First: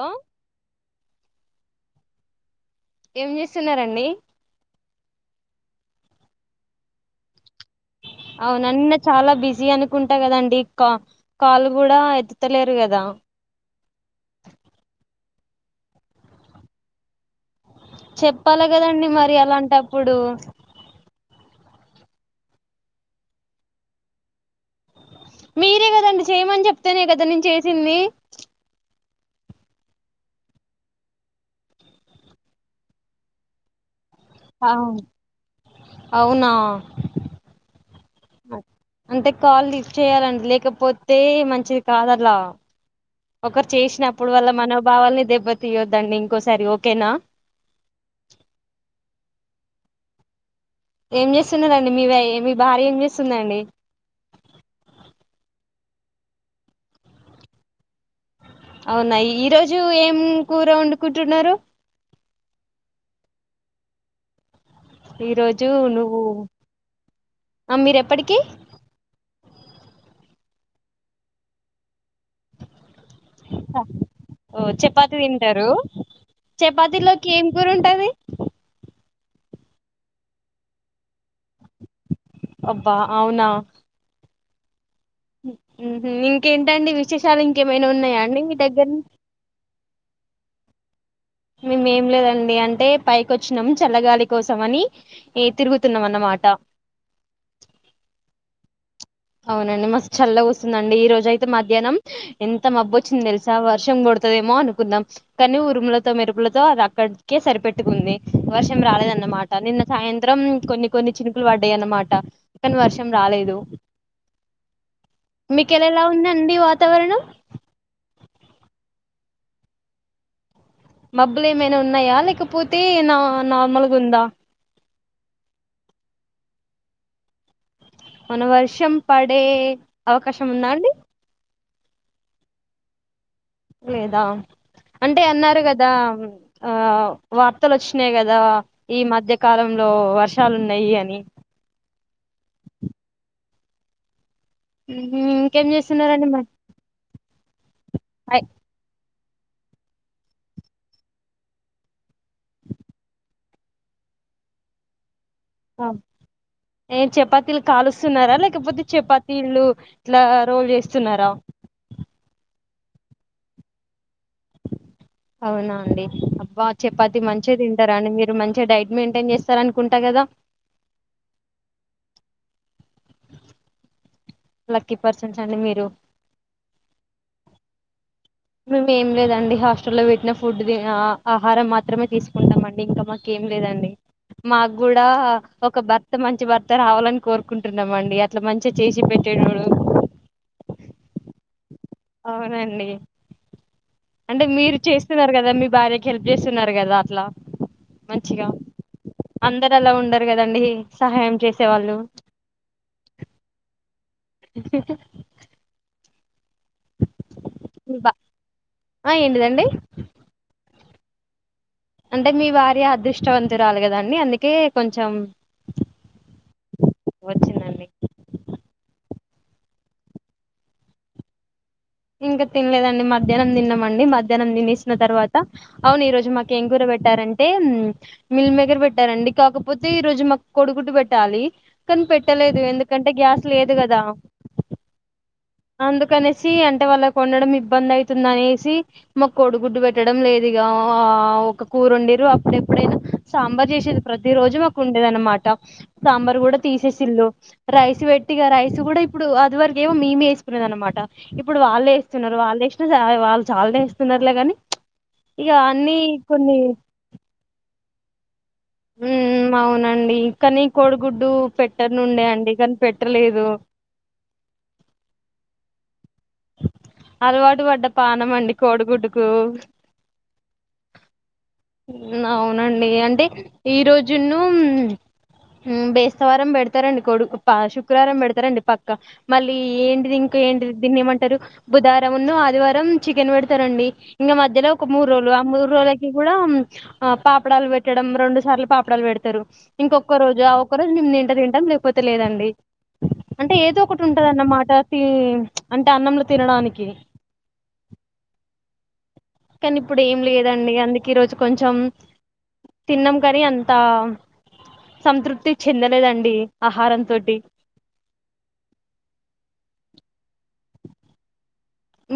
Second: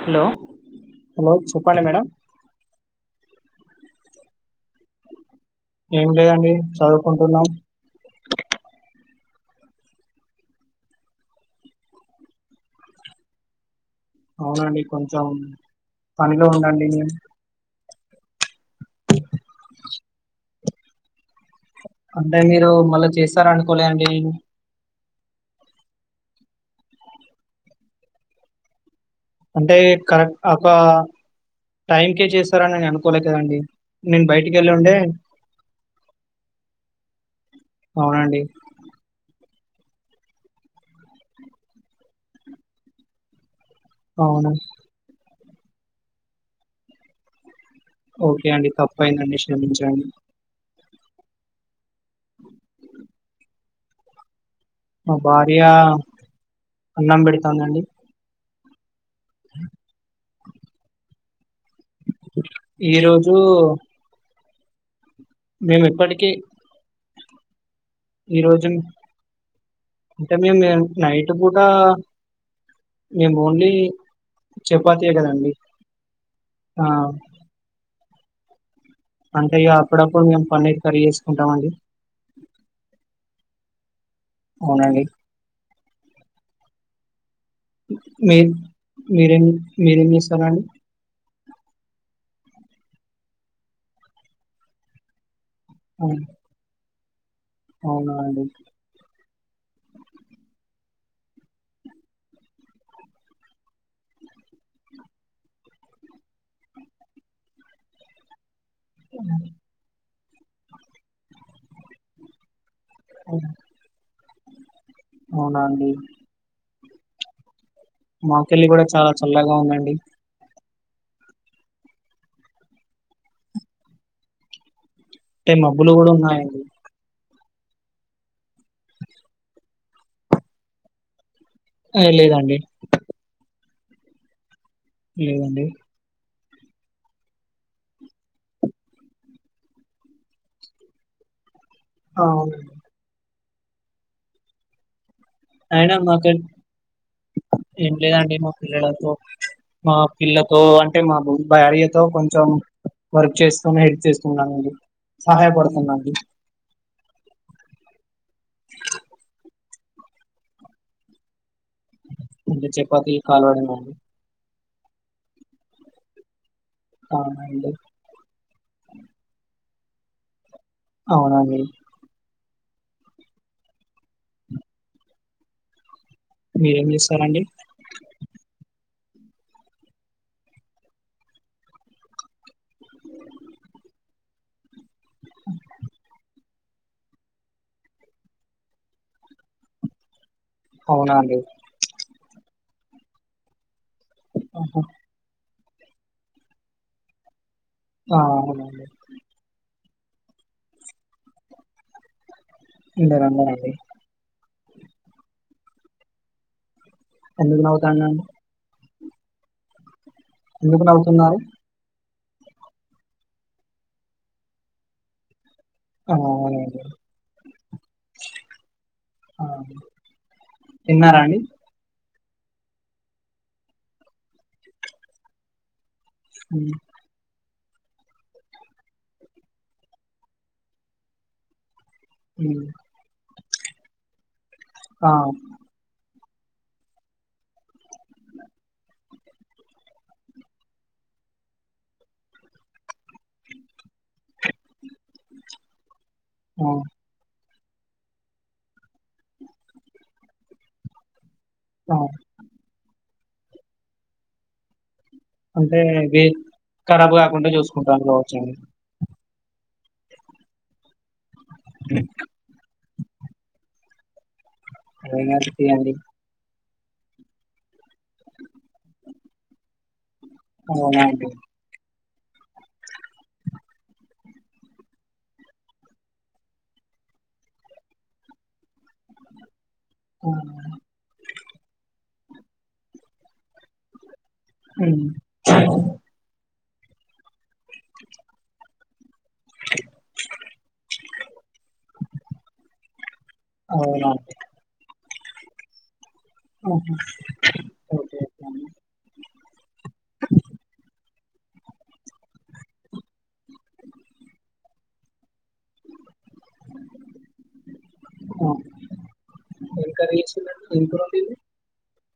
Hello hello చేపండి madam ఏం చేస్తున్నారండి ఏం లేదండి చదువుకుంటున్నాం అవునన్న చాలా బిజీ అనుకుంటా కదండి కా కాల్ కూడా ఎత్తుతలేరు కదా అవునండి కొంచెం పనిలో ఉండండి నేను చెప్పు చెప్పాల కదండి మరి ఆలాంటప్పుడు అంటే మీరు మళ్ళా చేస్తార అనుకోలే అండి మీరే కదండి చేయమని చెప్తేనే కదా నేను చేసింది అంటే కరెక్ట్ ఒక టైంకే చేస్తారాని నేను అనుకోలే కదండి నేను బయటికి వెళ్ళి అవు ఉండే అవునా అవునండి అంటే కాల్ లిఫ్ట్ చేయాలండి లేకపోతే మంచిది కాద అలా ఒకరు చేసినప్పుడు వాళ్ళ అవును మనోభావాల్ని దెబ్బతి తీయొద్దండి ఇంకోసారి ఓకేనా ఓకే అండి తప్పుఅయిందండి క్షమించండి ఏం చేస్తున్నా మీ మీ భార్య ఏం చేస్తుందండి మా భార్య అన్నం పెడతందండి అవునాయి ఈ రోజు ఏం కూర వండుకు ుంటున్నారు ఈ రోజు ఈ రోజు మేము నువ్వు ఇప్పటికీ ఆ మీరు ఎప్పటికిీ ఈ రోజు అంటే మేము నైట్ పూట మేము ఓన్లీ ఓ చపాతీయే చపాతి కదండి తింటారు. ఆ చపాతిలోకి ఏం కూర ఉంటది. అంటే ఇగా అప్పుడప్పుడు మేం పన్నీర్ కర్రి చేస్ అబ్బా అవునా అవునండి. హ్ హు ఇంకేంటండి విశేష చాలా ఇంకేమైనా ఉన్నాయా అండి మీ దగ్గర సరనీ మేముేం లేదండి అంటే పైకి వచ్చినాం చల్లగాలి కోసం అని ఏ తిరుగుతున్నాం అవును. అన్నమాట అవునా అండి అవునండి మస్తు చల్ల వస్తుందండి ఈ రోజ అయితే మధ్యాహ్నం ఎంత మబ్బు వచ్చింది తెలుసా వర్షం కొడుతుదేమో అనుకుందాం కానీ ఉరుములతో మెరుపులతో అక్కడికే సరిపెట్టుకుంది వర్షం రాలేదన్నమాట నిన్న సాయంత్రం సాయంత్రం కొన్ని కొన్ని చినుకులు పడ్డాయి అన్నమాట క్కన వర్షం అవునా రాలేదు అవునా మీకుెలా అండి ఎలా ఉందండి వా తవరణం మా పేళ్ళి కూడా చాలా చల్లగా ఉందండి. మబ్బులు ఏమైనా ఉన్నాయా లేకపోతే నా నార్మల్గా ఉందా. అంటే మబ్బులు కూడా ఉన్నాయి అండి. ఏమన్న వర్షం పడే అవకాశం ఉంద అండి. ఆ లేదండి. లేదా అంటే అన్నారు. లేదండి గాదా ఆ వార్తలు వోచ్చినాయి. కదా ఈ మధ్యకాలంలో వర్షాలున్నాయి. అని అవునండి. హ్ ఇంకేం అయినా చేస్తున్నరండి. మాకు మరి ఏం లేదండి. ఐ- మా పిల్లలతో మా పిల్లతో అంటే మా భార్యతో కొంచెం వర్క్ చేస్తునే హెల్ప్ చేస్తున్నానునండి. ఆ, సహాయపడుతున్నా అండి. ఏ చపాతీలు కాలుస్తున్నారా లేకపోతే చపాతీలు ఇట్లా రోల్ చేస్తున్నారా అంటే చపాతీ కాల్వడం అండి. అవునా అండి. అబ్బా చపాతి మంచిగా అవునండి తింటారా అండి. మీరు మం డైట్ మెయింటైన్ చేస్తారూ అనుకుంటా గాదా అవునా అండి. లక్కీ పర్సన్స్ అండి మీరు మీరేం చేస్తారండి. మేం ఏం లేదండి, హాస్టల్లో పెట్టిన ఫుడ్ తిన్ ఆహారం మాత్రమే తీసుకుంటామండి. ఇంక మాకేం లేదండి. మాగ్గుడా ఒక భర్త మంచి భర్త రావాలని కోరుకుంటున్నామండి. అట్లా మంచిగా చేసి పెట్టేటోడు. అవునా అండి? అవునండి. అంటే మీరు ఆహా! చేస్తున్నారు కదా, మీప్ బార్యకి హెల్ప్ చేస్తున్నారు. కదా అట్లా ఆ మంచిగా అవును అండి. అందరు అలా ఉండరు. కదండి సహాయం చేసేవాళ్ళు మీరందరండి. ఎందూకు నవ్వుతల్లు బా అండి. ఆ ఏంటిదండి ఎందుకు నవ్వుతున్నారు. అంటే మీ భార్య అదృష్టవంతురాలు కదండి. అందుకే కొంచెం ఆ అవునండి. వచ్చిందండి తిన్నారా అండి? ఇంక తినలేదండి, మధ్యాహ్నం తిన్నామండి. మధ్యాహ్నం తినేసిన తర్వాత అవును ఈ రోజు మాకు హ్మ్. ఎంకూర పెట్టారన్ అంటే మిల్ మేకర్ పెట్టారండి, కాకపోతే ఈ రోజు మాకు కొడిగుడ్డు పెట్టాలి. కని పెట్టలేదు, హ్మ్. ఎందుకంటే గ్యాస్ లేదు కదా ఆ అందుకనేసి అంటే వాళ్ళకు వండడం ఇబ్బంది అయితుందనేసి, మాకు కొడుగుడ్డు పెట్టడం లేదు ఇగ. ఆ ఒక కూరుండిర్రు, అప్పుడెప్పుడైనా సాంబార్ చేసేది. ప్రతి రోజు మాకు ఉండేది అన్నమాట. సాంబార్ కూడా ఆ! తీసేసిల్లు. రైస్ పెట్టిగా రైస్ కూడా ఇప్పుడు, అది వరకేమో మేమే ఏస్ కునేది అన్నమాట. ఇప్పుడు వాల్లే ఆ! ఏస్తున్నరు, వాల్లేసినా వాళ్ళు చాలానేే ఏస్తున్నరులే గని అంటే వే, కరాబ్ కాకుండా చూసుకుంటార్రు కావచ్చు వాళ్ళు. ఉమ్ అవునండి కనీ, కోడిగుడ్డు పెట్టనుండే అండి కనీ, పెట్టలేదు. ఏం కాదుతీ అండి. అలవాటు పడ్డ పానం అండి, కోడిగుడ్డుకు. అవునా అండి. అవునండి అంటే ఈ రోజున్ను బేస్తవారం పెడతారండి కొడు శుక్రవారం పెడతారండి పక్కా మళ్ళీ ఆ! ఎంటిదింకా ఏంటిది దీన్ని ఏమ బుధరం ఉన్ను ఆదివారం చికెన్ వేడుతరండి ఇంగా మధ్యలో ఒక మూడు హ్మ్. రోజులు ఆ మూడు రోజులకి కూడా ఆ పాపడాలు వేట్టడం రెండు సార్లు పాపడాలు వేడ్ తరు ఇంకొక్క రోజు ఆ ఒక్క రోజు మేము తింటే తింటాం లేకపోతే లేదండి అంటే ఏదో ఒకటి అవునా అండి. ఉంటదన్నమాట తి అం త అన్నం లో ఆ హ, ఓకే ఓకె అండి. కనీ ఇప్పుడు ఏం లేదండి. అందుకే ఈరోజు కొంచెం తిన్నాం కానీ, అంతా సంతృప్తి చెందలేదండి ఆహారం తోటి. ఇంప్రోటిన్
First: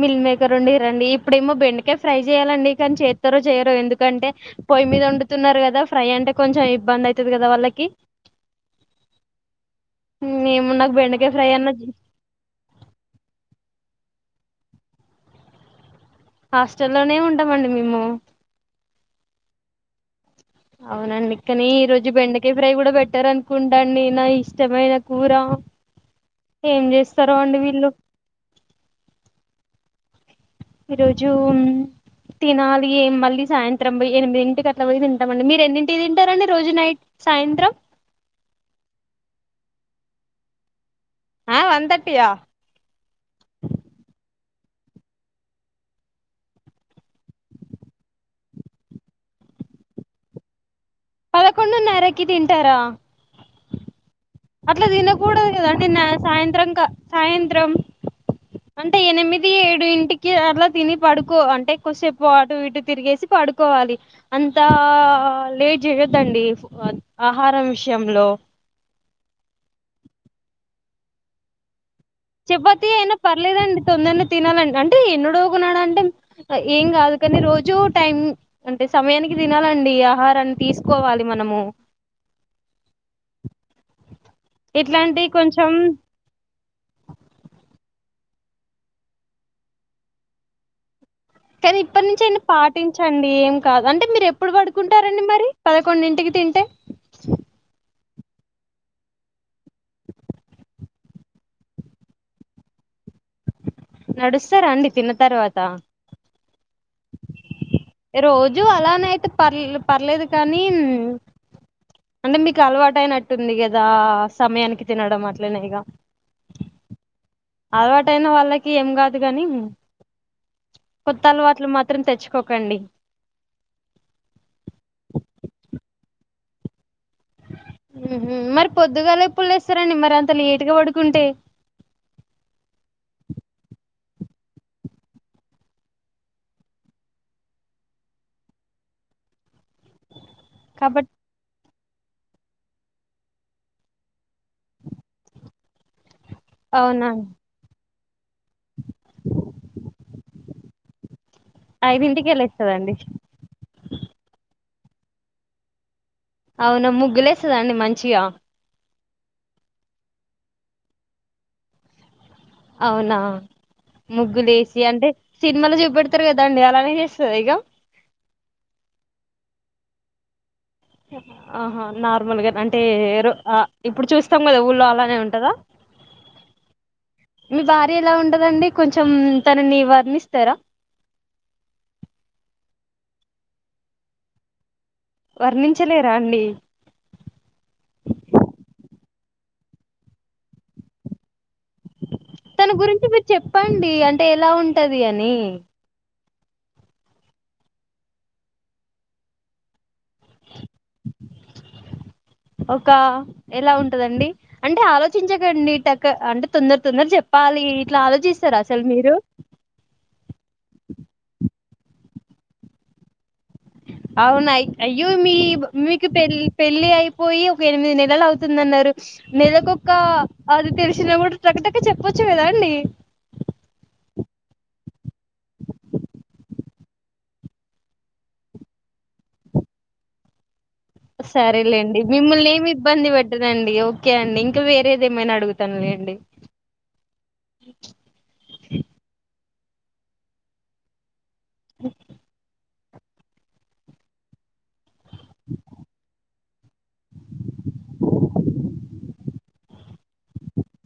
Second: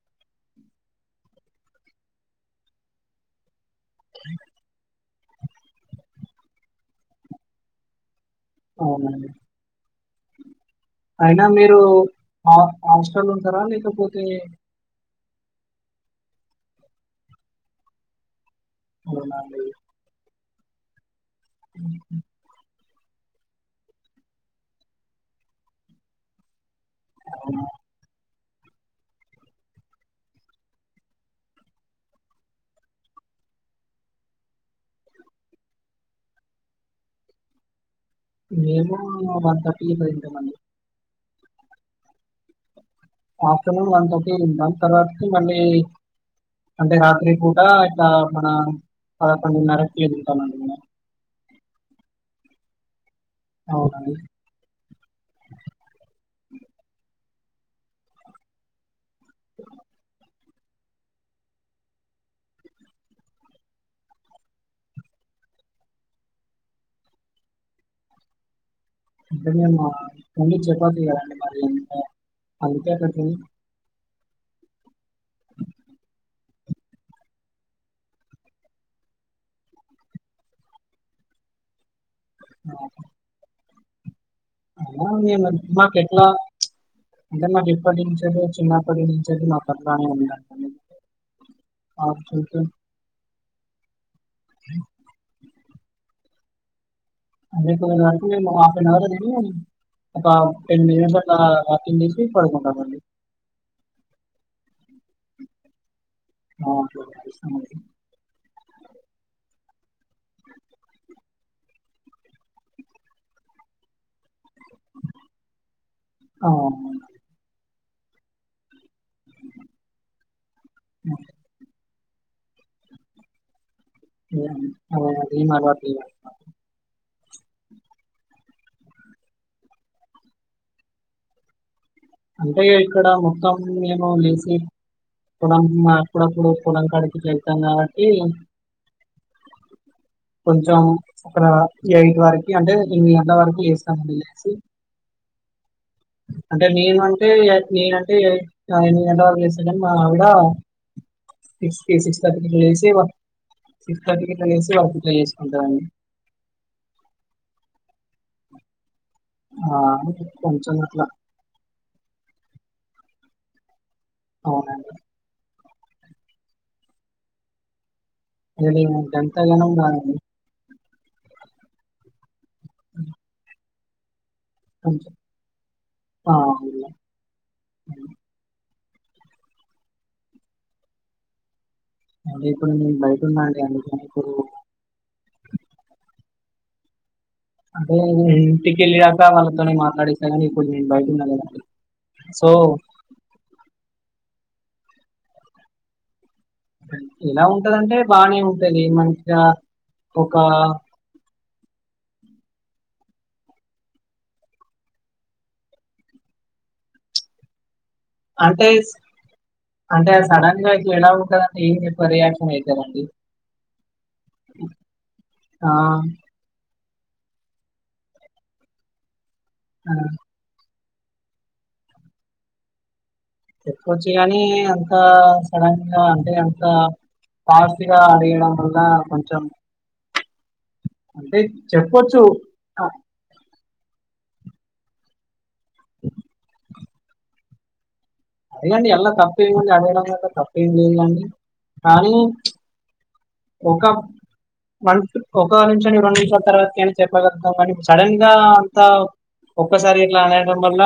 మిల్క్ మేకర్ వండిరండి ఇప్పుడేమో బెండకాయ ఫ్రై చేయాలండి కానీ చేత్రో చేయ ఎందుకంటే పొయి మీద వొండు తున్నారు కదా ఫ్రై అంటే కొంచెం ఇబ్బంది అయితది గాదా వాళ్ళకి అవునండి ఏమున్నా అయినా మీరు హా హాస్టల్ ఉంటారా లేకపో తే హాస్టల్లోనే ఉంటామండి మేము అవునాండి అవునండి కానీ ఈ రోజు బెండకాయ ఫ్రై కూడా పెట్ పెట్టరనుకుంట అండి నా ఇష్టమైన కూర ఏం చేస్తారో అండి వీళ్ళు ఈ రోజు తినాలి మళ్ళీ సాయంత్రం ఎనిమిదింటికి అట్లా పోయి తింటామండి మీరు ఎన్నింటికి తింటారండి రోజు నైట్ సాయంత్రం మేము వన్ థర్టీ ఇట్ల తింటమండి ఆ one thirty yeah afternoon one thirty తింటాం తర్వాతకి మళ్ళీ అంటే రాత్రి పూట ఇట్లా మన పదకొండున్నరకి తింటామండి మేము పదకొండున్నరకి తింటరా అవునండి అట్లా తినకూడదు కదాండి నా సాయంత్రం సాయంత్రం ఎనిమిది ఏడు ఇంటికి కి అట్లా తిని పడుకో అంటే కొసేపు అటు ఇటు తిరిగేసి పడుకోవాలి అంతా లేట్ చేయొద్దండి ఆహారం విషయంలో అంటే మేము కొన్ని చపాతి కదండి మరింత చపాతి అయినా పర్లేదండి తొందరనే తినాలండి అంటే ఎన్నడోగునాడు అంటే ఏం కాదు కాని రోజు టైం అంటే సమయానికి తినాలండి ఆహారం తీసుకోవాలి మనము అహా ఇట్లాంటి అయినా కొంచెం మాకేట్లా అంటే మాకేప్పట్నించి [inaudible] చిన్నప్పటి నుంచెల్లి మాకు అట్లానే [inaudible] కానీ ఇప్పటి నుంచి అయినా పాటించండి ఏం కాదు. అంటే మీరు ఎప్పుడు పడుకుంటారండి మరి. పదకొండింటికి తింటే [inaudible] మేము హాఫ్ అన్ అవర్నోతిని ఒక టెన్ మినిట్స్ అట్లా వాకింగ్ చేసి పడుకుంటామండి. నడుస్తారా అండి తిన్న తర్వాత. ఆ [inaudible] చేస్తమండి. రోజు అలానే అయితే పర్ పర్లేదు కానీ అంటే మీకు అలవాటు అయినట్టుంది కదా. సమయానికి తినడం అట్లనే ఇగా ఆ! అవునండి. అలవాటయిన వాళ్ళకి ఏం కాదు దు గాని కొత్త అలవాట్లు మ త్రం తెచ్చుకోకండి. అది మా [inaudible] హుహ్ మరి పొద్దుగాల ఎప్పుడు లేస్తరండి మరి అంత లేటుగా పడుకుంటే. అంటే ఇక్కడ మొత్తం మేము లేసి పొలం అప్పుడప్పుడు పొలంకాడికి వెళ్తాం కాబట్టి కొంచెం కాబట్టి అక్కడ ఎయిట్ వరకి అంటే ఎనిమిది గంటల వరకు లేస్తామండి. అంటే నేను అవునా అంటే నేను ఎ ఐ ఆ ఎనిమిది గంటల వరకు లేస్తా కానీ మా ఆవిడ సిక్స్కి సిక్స్ ఐదింటికే థర్టీకి లేసి లేస్తదండి సిక్స్ థర్టీకి గిట్లా లెసి చ [unintelligible] [unintelligible] చేసుకుంటాఅండి. అవునా ముగ్గులేస్తాదా అండి మంచిగా. ఆ కొంచం అట్లా అవునా ముగ్గులు ఎసి అవునండి అంటే సినిమాలో చెప్ పెడతరు కదా అండి అలానే చేస్తదా ఇగా మరి ఈమె గంతగనం కాదండి. ఆహా నార్మల్గా. అంటే ఎరు అ ఇప్పుడు చూస్ చుస్తాం కదా ఊళ్ళో కొంచెం అలానే ఉంటదా. ఆ, అవునండి. మీ భార్య ఎలా ఉంటదండి. కొంచెం తనని వర్ణిస్తరా. అంటే ఇప్పుడు నేను బయట ఉన్నాండి. అందుకని ఇప్పుడు వర్ణించలేరా అండి. అంటే ఇంటికెళ్లాక వాళ్ళతోని మాట్లాడిస్త గానీ ఇప్పుడు నేను బయటున్న కదండి. తన గురించి మీరు చెప్పండి అం టే ఎలా ఉంటది అనీ. ఎలా ఉంటదంటే బానే ఉంటది మంచిగా, ఒకా ఒక ఎలా ఉంటదండి అంటే ఆలోచించకండి టక అంటే తొందర తొందర చెప్పాలి. ఇట్లా ఆలోచిస్తారా అసలు అంటేస్ మీరు అంటే సడన్ గా ఇట్ల ఎలా ఉంటది ఏమి పరిహాసమయితమండి. అవునయి అయ్యో మీబ్ ఆ మీకు పెళ్ పెళ్లి అయి పోయి ఒక ఎనిమిది నెలలు అవుతుందన్నారు. ఆ, నెలకొక్కా అది తెలుస్ చినపుడు టక టక చెప్పొచ్చు కదా అండి. చెప్పుకొవచ్చు గాని అంతా ంత సడన్ గా అంటే అంతా ఫాస్ట్ గా అడగడం వల్లా కొంచెం అంటే సరేలేండి చెప్పొచ్చు మిమ్మల్ని ఏమి ఆ, ఇబ్బంది పెట్టనండి. ఓ కే అండి ఇంకా వేరేది ఏమైనా అడుగుతాను లేండి. అదే అండి ఎల్లకా టే అడగడంలో అంత తప్పేం లేదు గాని, కానీ ఒక వన్స్ ఒక నిమిషం రెండు నిమిషాల తర్వాతికైనా చెప్పగలుగుతం గాని, సడన్ గా అంత ఒక్కసారి ఇట్లా అనేయడం వల్ల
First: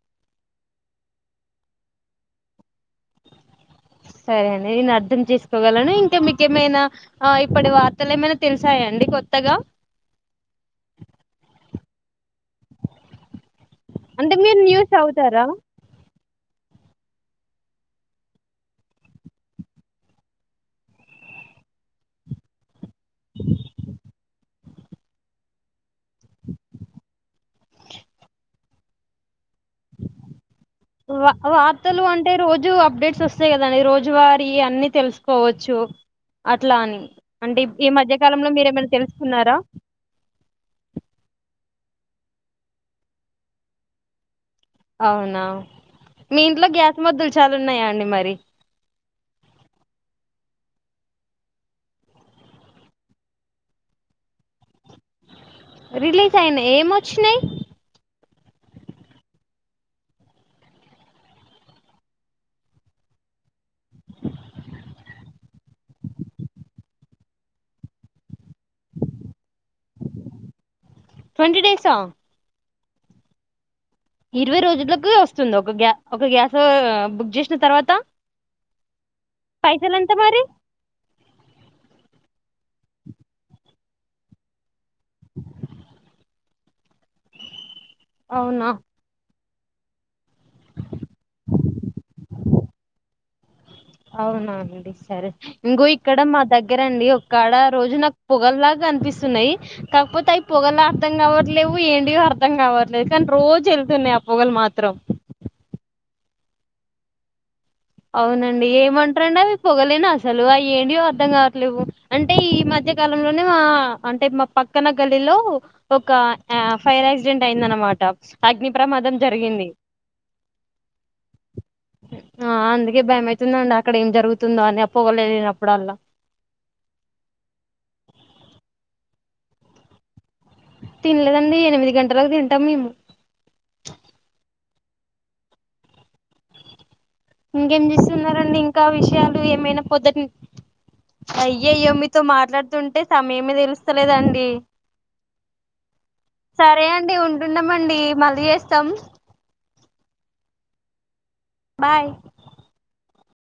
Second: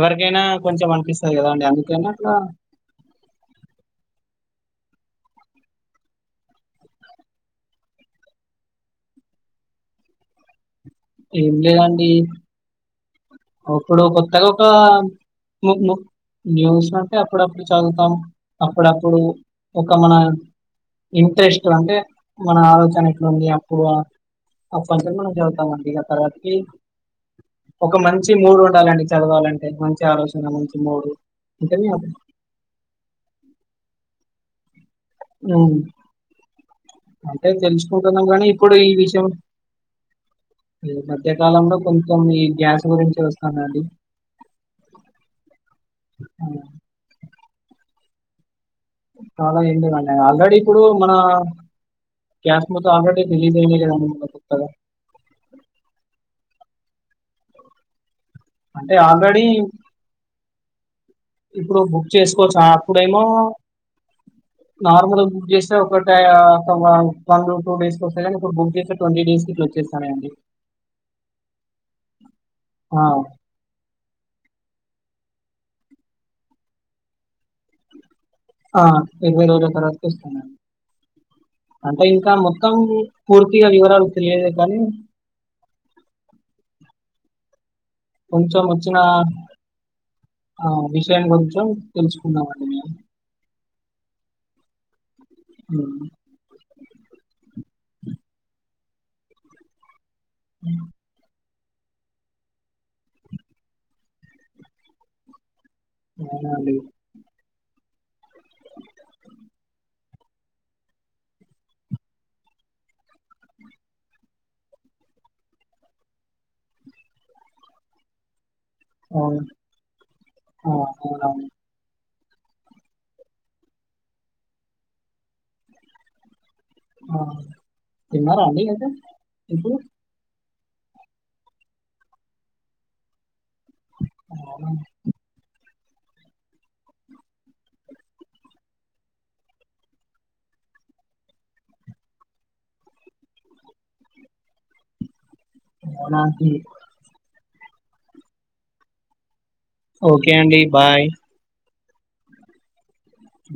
ఎవరికైనా కొంచెం అనిపిస్తది కదా అండి. అందుకనే అట్లా సరే అండి నేను అర్థం చేసుకోగలను, ఇంక మీకేమైనా ఇప్పటి వార్తలు ఏమైనా తెలుసాయాండి కొత్తగా? ఏం లేదండి. ఉప్పుడు అంటే కొత్తగా మీరు ఒకా న్యూస్ చదువుతారా [unintelligible] న్యూస్ అంటే అప్పుడప్పుడు చదువుతాం అప్పుడప్పుడు ఒక మన ఇంట్రెస్ట్ అంటే మన ఆలోచ [unintelligible] అప్పుడు [unintelligible] మనం చెబుతామం ఇగ తర్వాతకీ ఒక మంచి మూడ్ ఉండాలండి. చదవాలం వ వార్తలు అంటే రోజు అప్డేట్స్ వస్తాయి కదా రోజు వారి యి అన్ని తెలుసుకోవచ్చు అట్లా అని, అంటే ఈ తెలుసుకుంటున్నాం గానీ, మధ్యకాలంలో ఇప్పుడు ఈ మీరేమన్న విషయం తెలుసుకున్నారా? ఈ మధ్య కాలంలో కొంచెం ఈ గ్యాస్ గురించి వస్తానండి అవునా మీ ఇంట్లో గ్యాస్ మొద్దులు చాల ఉన్నాయా అండి మర్ రి చాల ఏం లేదండి ఆల్రెడీ ఇప్పుడు మన క్యాస్మతో ఆల్రెడీ రిలీజ్ అయింది కదండి [unintelligible] కొత్తగా రిలీజ్ అయినయి ఏమొచ్చినయి. అంటే ఆల్రెడీ ఇప్పుడు బుక్ చేసుకోవచ్చు అప్పుడేమో నార్మల్గా బుక్ చేస్తే ఒక ట వన్ టూ డేస్కే వస్తేనీ ఇప్పుడు బుక్ చేస్తే ట్వంటీ డేస్ కిట్ల వచ్చేస్తన్నాయండి. ట్వంటీ డేసా ఆ ఇరవై రోజులకు వస్తుంది ఒక గ్యా ఒక గ్యాస్ బుక్ చేసిన తర్వాత ఆ ఇరవై రోజుల పైసలు తర్వాత ఎంత మరి ఇస్తున్నా అంటే ఇంకా మొం మొత్తం పూర్తిగా వివరాలు తెలియదు కానీ కొంచెం అవునా వచ్చిన ఆ విషయం గురించం తెలుసుకున్నామండి మేము అవునా అండి సరే ఇంకో హ్మ్. ఇక్కడ మా దగ్గర అండి ఒక్కాడ రోజు నాకు పొగల్లాగా కనిపిస్తున్నయి కాకపోతే అయి పోగల్లా [unintelligible] లేవ్వు ఏంటిదో అర్థం కావట్లేదు కానీ రోజు ఎళ్తున్నాయి ఆ పొగలు మాత్రం. అవునా అండి. అవునండి ఏమంటరండి అవి పొగలేను అసలు అవి ఏంటిో అర్ధం కావట్లేవు అంటే ఈ మధ్య కాలంలోనే ఆ మా అంటే మా పక్కన గల్లిలో ఒక య ఫైర్ యాక్సిడెంట్ అయిందనమాట అగ్ని ప్రమాదం అవును. జరిగింది. ఆ! అవునవును. ఆ అందుకే భయమవుతుందండి అక్కడ ఏం జరుగుతుందో అని అప్పోగలేగినప్పుడల్లా ఆ తిన్నారా అండి అయితే ఇప్పుడు తినలేదండి. ఎనిమిది గంటలకు తింటాం మేము అ ఇంకేం చేస్తున్నారండి ఇంకా విషయాలు ఏమైనా పొద్దట్ అయ్యయ్యో మీతో మాట్లాడుతుంటే సమయమే తెలుస్తలేదండి. అవునా అండి. సరే అండి ఉం ఉంటున్నామండి మళ్ళీ చేస్తాం. ఓకే అండి బాయ్ బాయ్